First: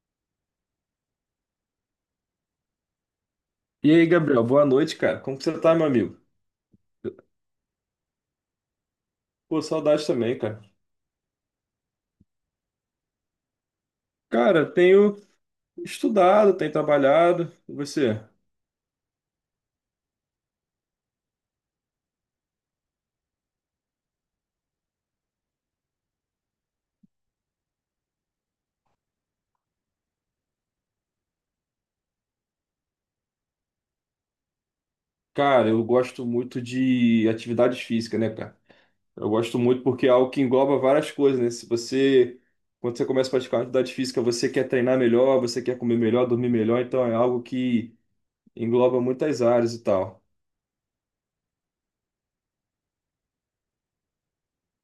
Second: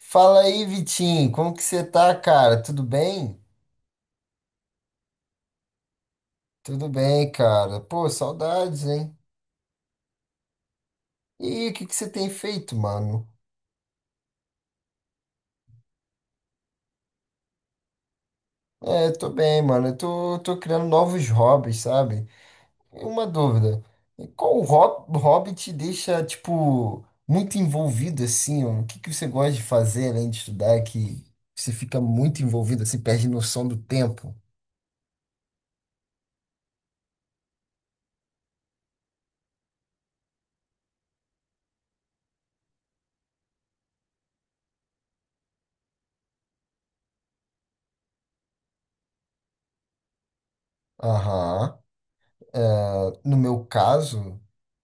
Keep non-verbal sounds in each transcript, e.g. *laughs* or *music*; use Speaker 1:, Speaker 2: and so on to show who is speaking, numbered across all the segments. Speaker 1: Fala aí, Vitinho, como que você tá, cara? Tudo bem?
Speaker 2: E aí, Gabriel, boa noite, cara. Como que você tá, meu amigo?
Speaker 1: Tudo bem, cara. Pô, saudades, hein?
Speaker 2: Pô, saudade também, cara.
Speaker 1: E o que que você tem feito, mano?
Speaker 2: Cara, tenho estudado, tenho trabalhado. E você?
Speaker 1: Tô bem, mano. Eu tô criando novos hobbies, sabe? E uma dúvida. Qual hobby te deixa, tipo, muito envolvido, assim? Ó? O que que você gosta de fazer, além de estudar, que você fica muito envolvido, assim, perde noção do tempo?
Speaker 2: Cara, eu gosto muito de atividades físicas, né, cara? Eu gosto muito porque é algo que engloba várias coisas, né? Se você, Quando você começa a praticar uma atividade física, você quer treinar melhor, você quer comer melhor, dormir melhor, então é algo que engloba muitas áreas e tal.
Speaker 1: Aham. No meu caso,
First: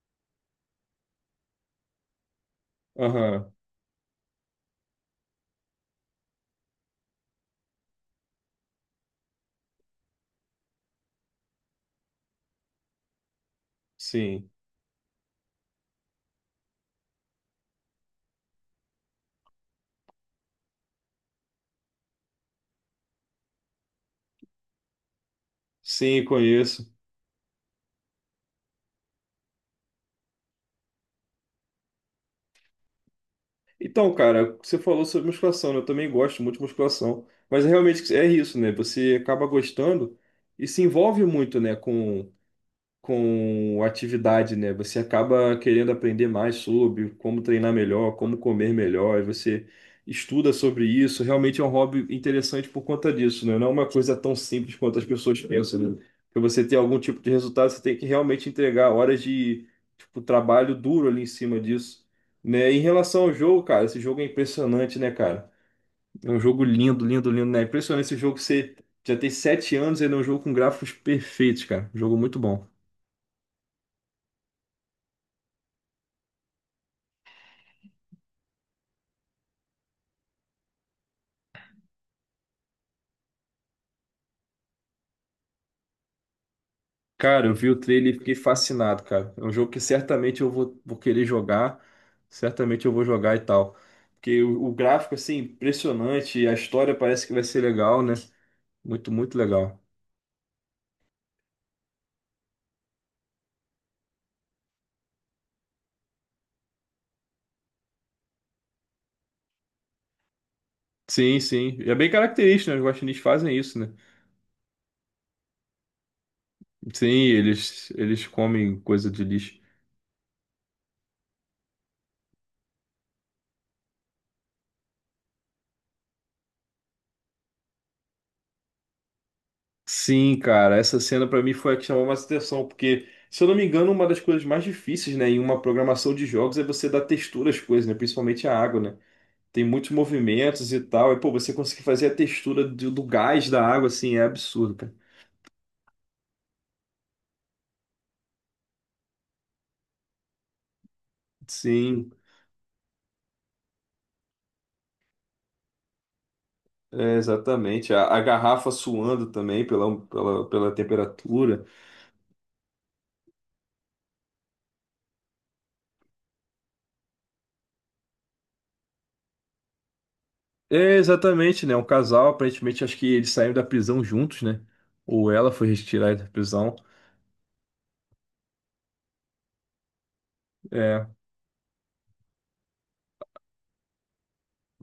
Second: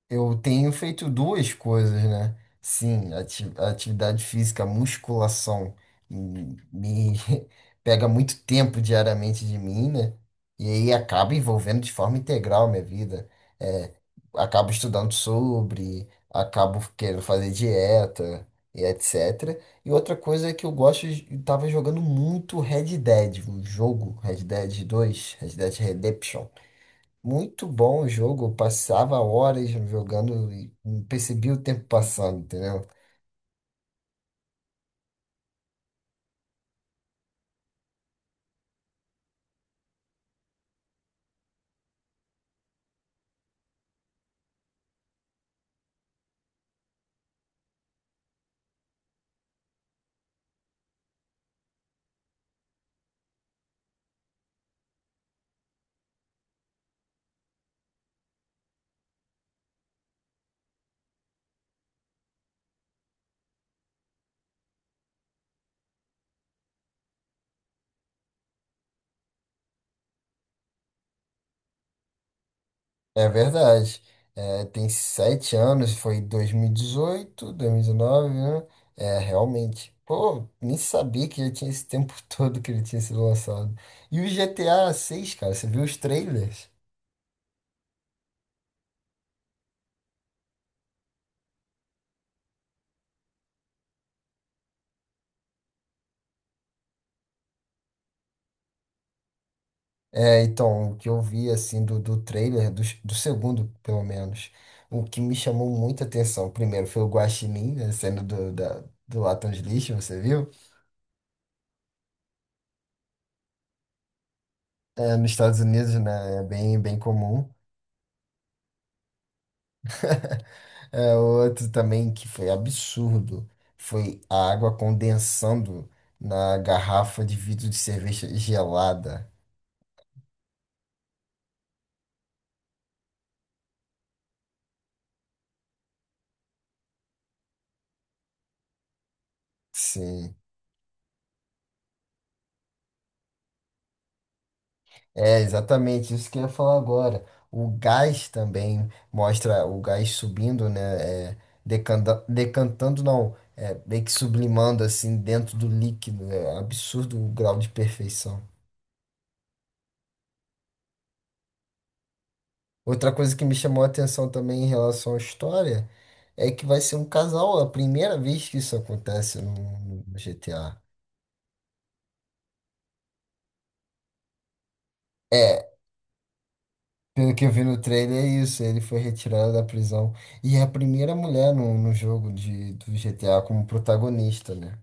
Speaker 1: eu tenho feito duas coisas, né? Sim,
Speaker 2: Aham,
Speaker 1: atividade física, musculação, me *laughs* pega muito tempo diariamente de mim, né? E aí acaba envolvendo de forma integral a minha vida. É,
Speaker 2: sim.
Speaker 1: acabo estudando sobre, acabo querendo fazer dieta e etc. E outra coisa é que eu gosto, eu tava jogando muito Red Dead, o jogo, Red Dead dois, Red Dead
Speaker 2: Sim,
Speaker 1: Redemption.
Speaker 2: conheço.
Speaker 1: Muito bom o jogo, eu passava horas jogando e não percebia o tempo passando, entendeu?
Speaker 2: Então, cara, você falou sobre musculação, né? Eu também gosto muito de musculação, mas realmente é isso, né? Você acaba gostando e se envolve muito, né, com atividade, né? Você acaba querendo aprender mais sobre como treinar melhor, como comer melhor, e você estuda sobre isso. Realmente é um hobby interessante por conta disso, né? Não é uma coisa tão simples quanto as pessoas pensam, né? Para você ter algum tipo de resultado, você tem que realmente entregar horas de, tipo, trabalho duro ali em cima disso. Né? Em relação ao jogo, cara, esse jogo é impressionante, né, cara? É um jogo lindo, lindo, lindo, né? É impressionante esse jogo, você já tem sete anos, e ele é um jogo com gráficos perfeitos, cara. Um jogo muito bom.
Speaker 1: É verdade. É, tem sete anos, foi 2018, 2019, né? É, realmente. Pô, nem sabia que já tinha esse tempo *laughs* todo que ele tinha sido lançado. E o GTA seis, cara, você viu os trailers?
Speaker 2: Cara, eu vi o trailer e fiquei fascinado, cara. É um jogo que certamente eu vou querer jogar, certamente eu vou jogar e tal. Porque o gráfico, assim, impressionante, a história parece que vai ser legal, né? Muito, muito legal.
Speaker 1: É, então, o que eu vi, assim, do trailer, do segundo, pelo menos, o que me chamou muita atenção, primeiro, foi o Guaxinim, né, sendo do, da, do latão de lixo, você viu?
Speaker 2: Sim, sim. E é bem característico, né? Os guaxinins fazem isso, né?
Speaker 1: É, nos Estados Unidos, né, é bem, bem
Speaker 2: Sim,
Speaker 1: comum.
Speaker 2: eles comem coisa de lixo.
Speaker 1: *laughs* É, outro também que foi absurdo, foi a água condensando na garrafa de vidro de cerveja gelada.
Speaker 2: Sim, cara, essa cena pra mim foi a que chamou mais atenção, porque, se eu não me engano, uma das coisas mais difíceis, né, em uma programação de jogos é você dar textura às coisas, né? Principalmente à água, né? Tem muitos
Speaker 1: Sim.
Speaker 2: movimentos e tal. E, pô, você conseguir fazer a textura do gás da água, assim, é absurdo, cara.
Speaker 1: É exatamente isso que eu ia falar agora. O gás também, mostra o gás subindo, né? É,
Speaker 2: Sim,
Speaker 1: decantando, não, é, meio que sublimando assim dentro do líquido. Né, é um absurdo
Speaker 2: é,
Speaker 1: o grau de
Speaker 2: exatamente. A
Speaker 1: perfeição.
Speaker 2: garrafa suando também pela temperatura.
Speaker 1: Outra coisa que me chamou a atenção também em relação à história é que vai ser um casal, é a primeira vez que isso acontece no GTA.
Speaker 2: É, exatamente, né? Um casal, aparentemente, acho que eles saíram da prisão juntos, né? Ou ela foi
Speaker 1: É,
Speaker 2: retirada da prisão.
Speaker 1: pelo que eu vi no trailer, é isso. Ele foi retirado da prisão. E é a
Speaker 2: É,
Speaker 1: primeira mulher no jogo de, do GTA como protagonista, né?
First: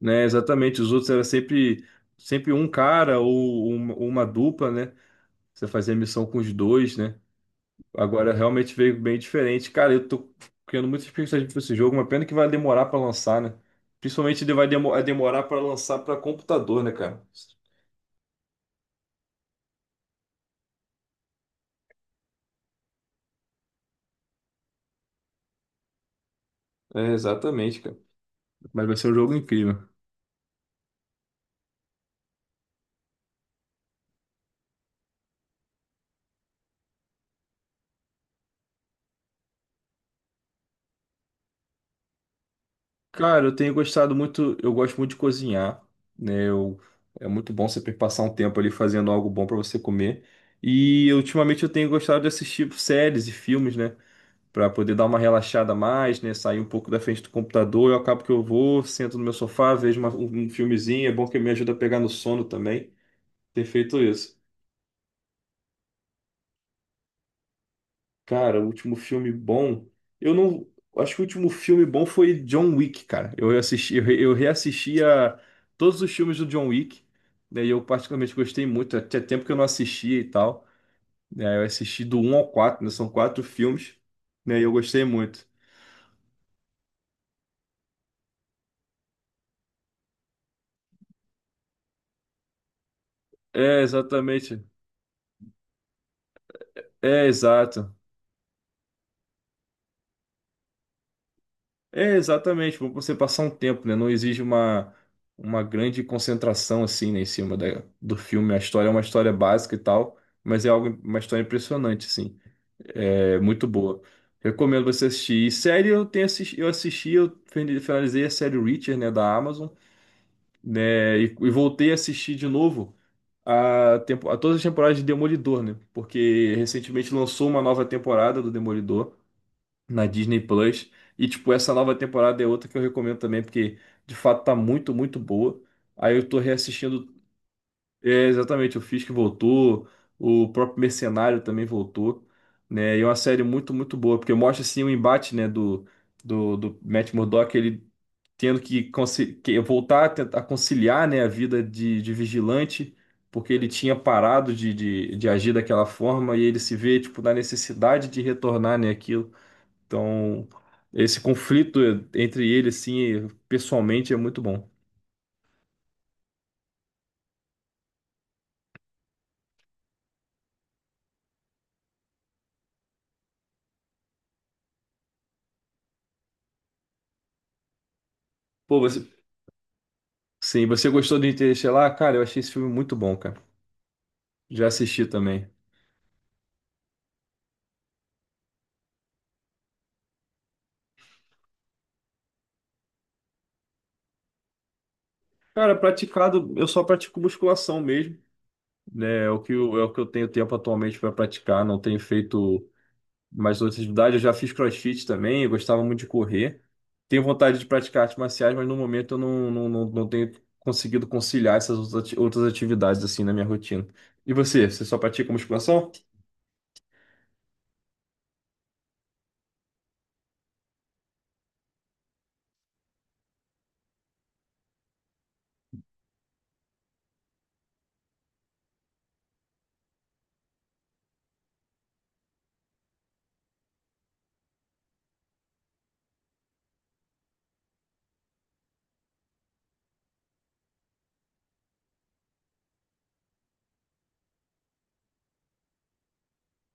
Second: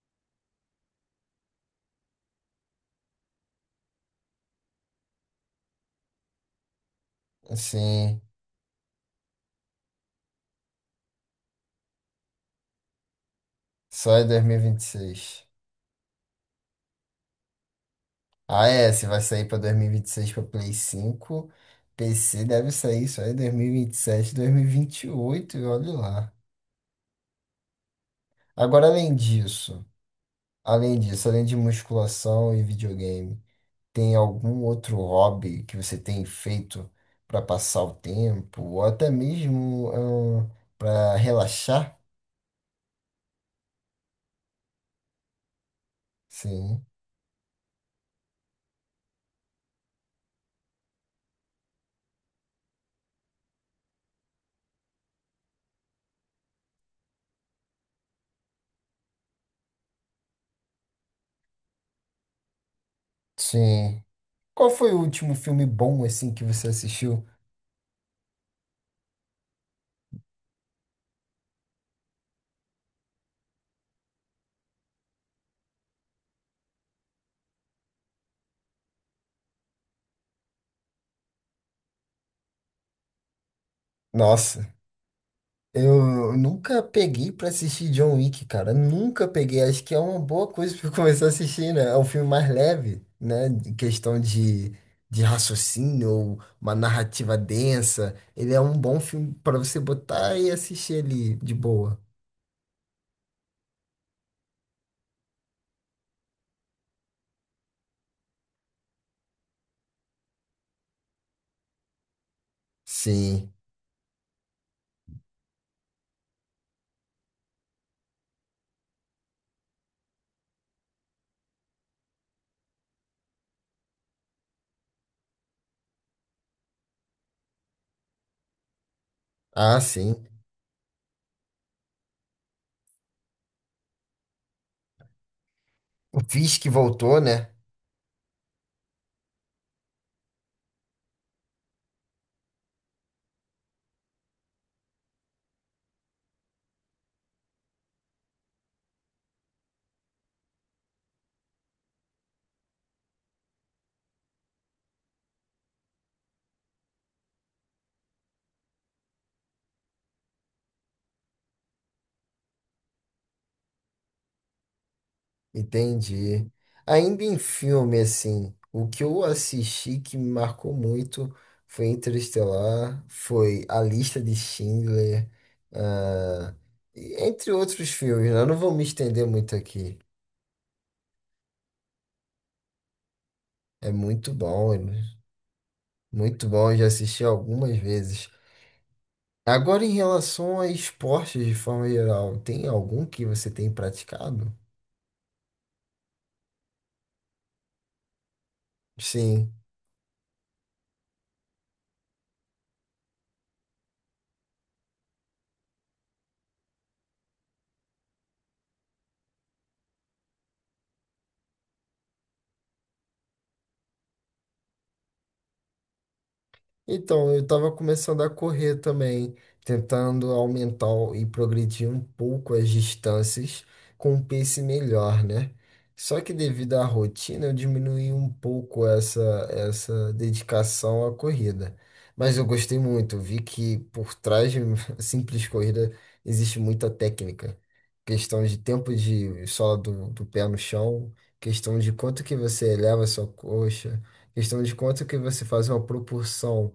Speaker 2: né? Exatamente. Os outros era sempre um cara ou uma dupla, né? Você fazia missão com os dois, né?
Speaker 1: Sim,
Speaker 2: Agora realmente veio bem diferente. Cara, eu tô criando muita expectativa pra esse jogo, uma pena que vai demorar pra lançar, né?
Speaker 1: só é dois
Speaker 2: Principalmente ele
Speaker 1: mil e
Speaker 2: vai
Speaker 1: vinte e
Speaker 2: demorar
Speaker 1: seis.
Speaker 2: pra lançar pra computador, né, cara?
Speaker 1: Ah, é, se vai sair pra 2026 pra Play 5, PC deve sair só em dois mil e vinte e sete, dois mil e vinte e oito, e olha lá.
Speaker 2: É, exatamente, cara.
Speaker 1: Agora,
Speaker 2: Mas vai ser um jogo incrível.
Speaker 1: além disso, além de musculação e videogame, tem algum outro hobby que você tem feito pra passar o tempo, ou até mesmo para relaxar?
Speaker 2: Cara, eu tenho gostado muito, eu gosto muito de cozinhar, né? Eu,
Speaker 1: Sim,
Speaker 2: é muito bom você passar um tempo ali fazendo algo bom pra você comer. E ultimamente eu tenho gostado de assistir séries e filmes, né? Para poder dar uma relaxada a mais, né? Sair um pouco da frente do computador. Eu acabo que eu sento no meu sofá, vejo um filmezinho. É bom que me ajuda a pegar no sono também. Ter feito
Speaker 1: sim.
Speaker 2: isso.
Speaker 1: Qual foi o último filme bom assim que você assistiu?
Speaker 2: Cara, o último filme bom. Eu não. Acho que o último filme bom foi John Wick, cara. Eu assisti, eu reassisti a todos os filmes do John Wick, né? E eu particularmente gostei muito. Tinha tempo que eu não assistia e tal. Né, eu assisti do um ao 4. Né? São quatro filmes, né? E
Speaker 1: Nossa.
Speaker 2: eu gostei muito.
Speaker 1: Eu nunca peguei pra assistir John Wick, cara. Nunca peguei. Acho que é uma boa coisa *laughs* pra eu começar a assistir, né? É um filme mais leve, né? Em
Speaker 2: É,
Speaker 1: questão
Speaker 2: exatamente.
Speaker 1: de raciocínio, ou uma
Speaker 2: É,
Speaker 1: narrativa
Speaker 2: exato.
Speaker 1: densa. Ele é um bom filme pra você botar e assistir ali de boa.
Speaker 2: É, exatamente, para você passar um tempo, né? Não exige uma grande concentração assim, né, em cima do filme. A história é uma história básica e tal, mas é algo, uma história impressionante, assim. É
Speaker 1: Sim.
Speaker 2: muito boa. Recomendo você assistir. E série eu assisti, finalizei a série Reacher, né, da Amazon, né, e voltei a assistir de novo a, tempo, a todas as temporadas de Demolidor, né? Porque recentemente lançou uma nova temporada do Demolidor
Speaker 1: Ah,
Speaker 2: na
Speaker 1: sim.
Speaker 2: Disney Plus. E, tipo, essa nova temporada é outra que eu recomendo também, porque de fato tá muito, muito boa. Aí
Speaker 1: O
Speaker 2: eu tô
Speaker 1: Fisk
Speaker 2: reassistindo,
Speaker 1: voltou, né?
Speaker 2: é, exatamente, o Fisk voltou, o próprio Mercenário também voltou, né? E é uma série muito, muito boa, porque mostra, assim, o embate, né, do Matt Murdock, ele tendo que, que voltar a tentar conciliar, né, a vida de vigilante, porque ele tinha parado de agir daquela forma e ele se vê, tipo, na necessidade de retornar, né, então, esse conflito entre ele, assim, pessoalmente é muito bom.
Speaker 1: Entendi. Ainda em filme, assim, o que eu assisti que me marcou muito foi Interestelar, foi A Lista de Schindler, ah, e entre outros filmes, né? Eu não vou
Speaker 2: Pô,
Speaker 1: me
Speaker 2: você...
Speaker 1: estender muito aqui.
Speaker 2: Sim, você gostou do Interestelar? Cara, eu achei esse filme muito bom, cara.
Speaker 1: É muito
Speaker 2: Já
Speaker 1: bom, é
Speaker 2: assisti também.
Speaker 1: eu já assisti algumas vezes. Agora, em relação a esportes de forma geral, tem algum que você tem praticado?
Speaker 2: Cara, praticado, eu só pratico musculação mesmo, né? É o
Speaker 1: Sim.
Speaker 2: que é o que eu tenho tempo atualmente para praticar, não tenho feito mais outras atividades. Eu já fiz CrossFit também, eu gostava muito de correr. Tenho vontade de praticar artes marciais, mas no momento eu não tenho conseguido conciliar essas outras outras atividades, assim, na minha rotina. E você, você só pratica musculação?
Speaker 1: Então, eu estava começando a correr também, tentando aumentar e progredir um pouco as distâncias com um pace melhor, né? Só que devido à rotina, eu diminuí um pouco essa dedicação à corrida. Mas eu gostei muito, vi que por trás de uma *laughs* simples corrida existe muita técnica. Questão de tempo de sola do pé no chão, questão de quanto que você eleva a sua coxa, questão de quanto que você faz uma propulsão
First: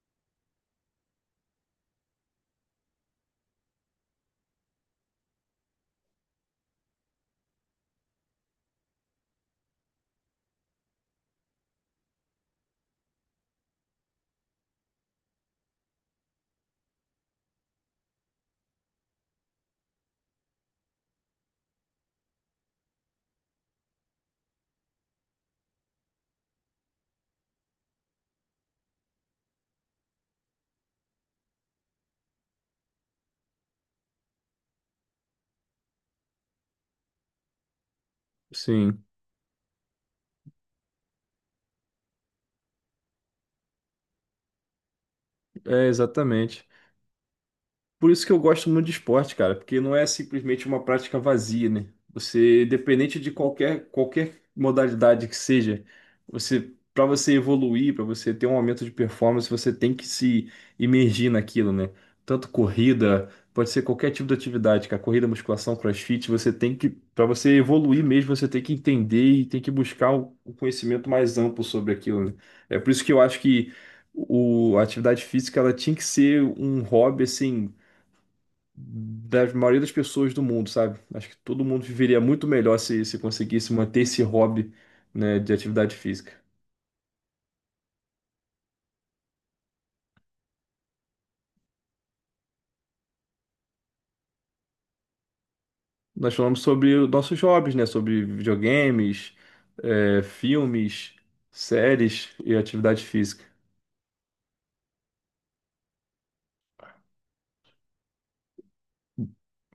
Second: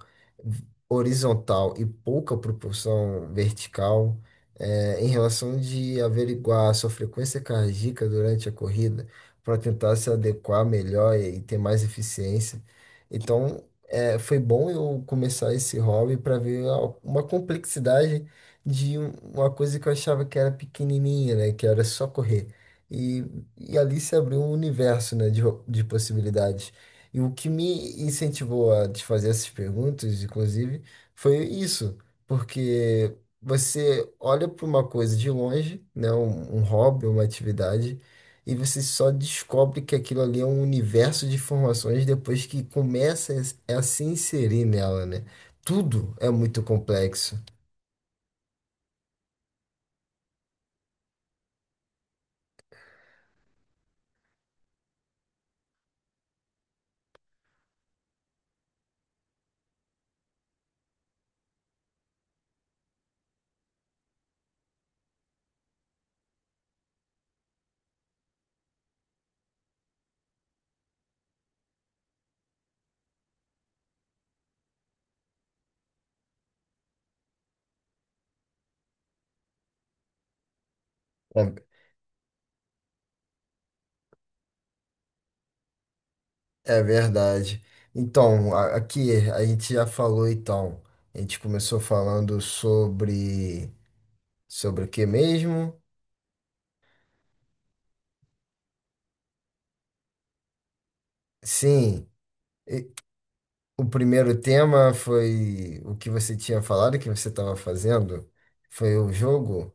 Speaker 1: horizontal e pouca propulsão vertical, é, em relação de averiguar a sua frequência cardíaca durante a corrida para tentar se adequar melhor e ter mais eficiência. Então, é, foi bom eu começar esse hobby para ver uma complexidade de uma coisa que eu achava que era pequenininha, né? Que era só correr. E, e ali se abriu um universo, né, de possibilidades. E o que me incentivou a te fazer essas perguntas, inclusive, foi isso, porque você olha para uma coisa de longe, né, um hobby, uma atividade, e você
Speaker 2: Sim,
Speaker 1: só descobre que aquilo ali é um universo de informações depois que começa a se inserir nela, né?
Speaker 2: é
Speaker 1: Tudo é muito
Speaker 2: exatamente.
Speaker 1: complexo.
Speaker 2: Por isso que eu gosto muito de esporte, cara, porque não é simplesmente uma prática vazia, né? Você, independente de qualquer modalidade que seja, você, para você evoluir, para você ter um aumento de performance, você tem que se imergir naquilo, né? Tanto corrida, pode ser qualquer tipo de atividade, cara, corrida, musculação, crossfit, você tem que, para você evoluir mesmo, você tem que entender e tem que buscar o conhecimento mais amplo sobre aquilo, né? É por isso que eu acho que a atividade física ela tinha que ser um hobby assim da maioria das pessoas do mundo, sabe? Acho que
Speaker 1: É,
Speaker 2: todo mundo viveria muito melhor se conseguisse manter esse hobby, né, de atividade física.
Speaker 1: é verdade. Então, aqui a gente já falou, então, a gente começou falando sobre sobre o que mesmo?
Speaker 2: Nós falamos sobre os nossos hobbies, né? Sobre videogames, é, filmes,
Speaker 1: Sim,
Speaker 2: séries e
Speaker 1: e
Speaker 2: atividade física.
Speaker 1: o primeiro tema foi o que você tinha falado que você estava fazendo? Foi o jogo?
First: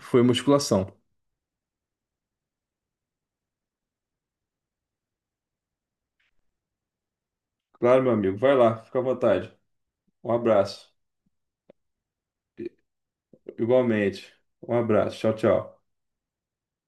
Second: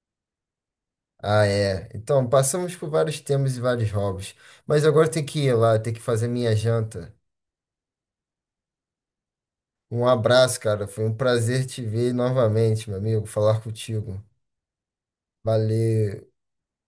Speaker 2: Foi musculação.
Speaker 1: Ah, é. Então, passamos por vários temas e vários hobbies. Mas agora tem que ir lá, tem que fazer minha janta.
Speaker 2: Claro, meu amigo. Vai lá, fica à vontade.
Speaker 1: Um
Speaker 2: Um
Speaker 1: abraço, cara.
Speaker 2: abraço.
Speaker 1: Foi um prazer te ver novamente, meu amigo, falar contigo.
Speaker 2: Igualmente. Um abraço. Tchau, tchau.
Speaker 1: Valeu.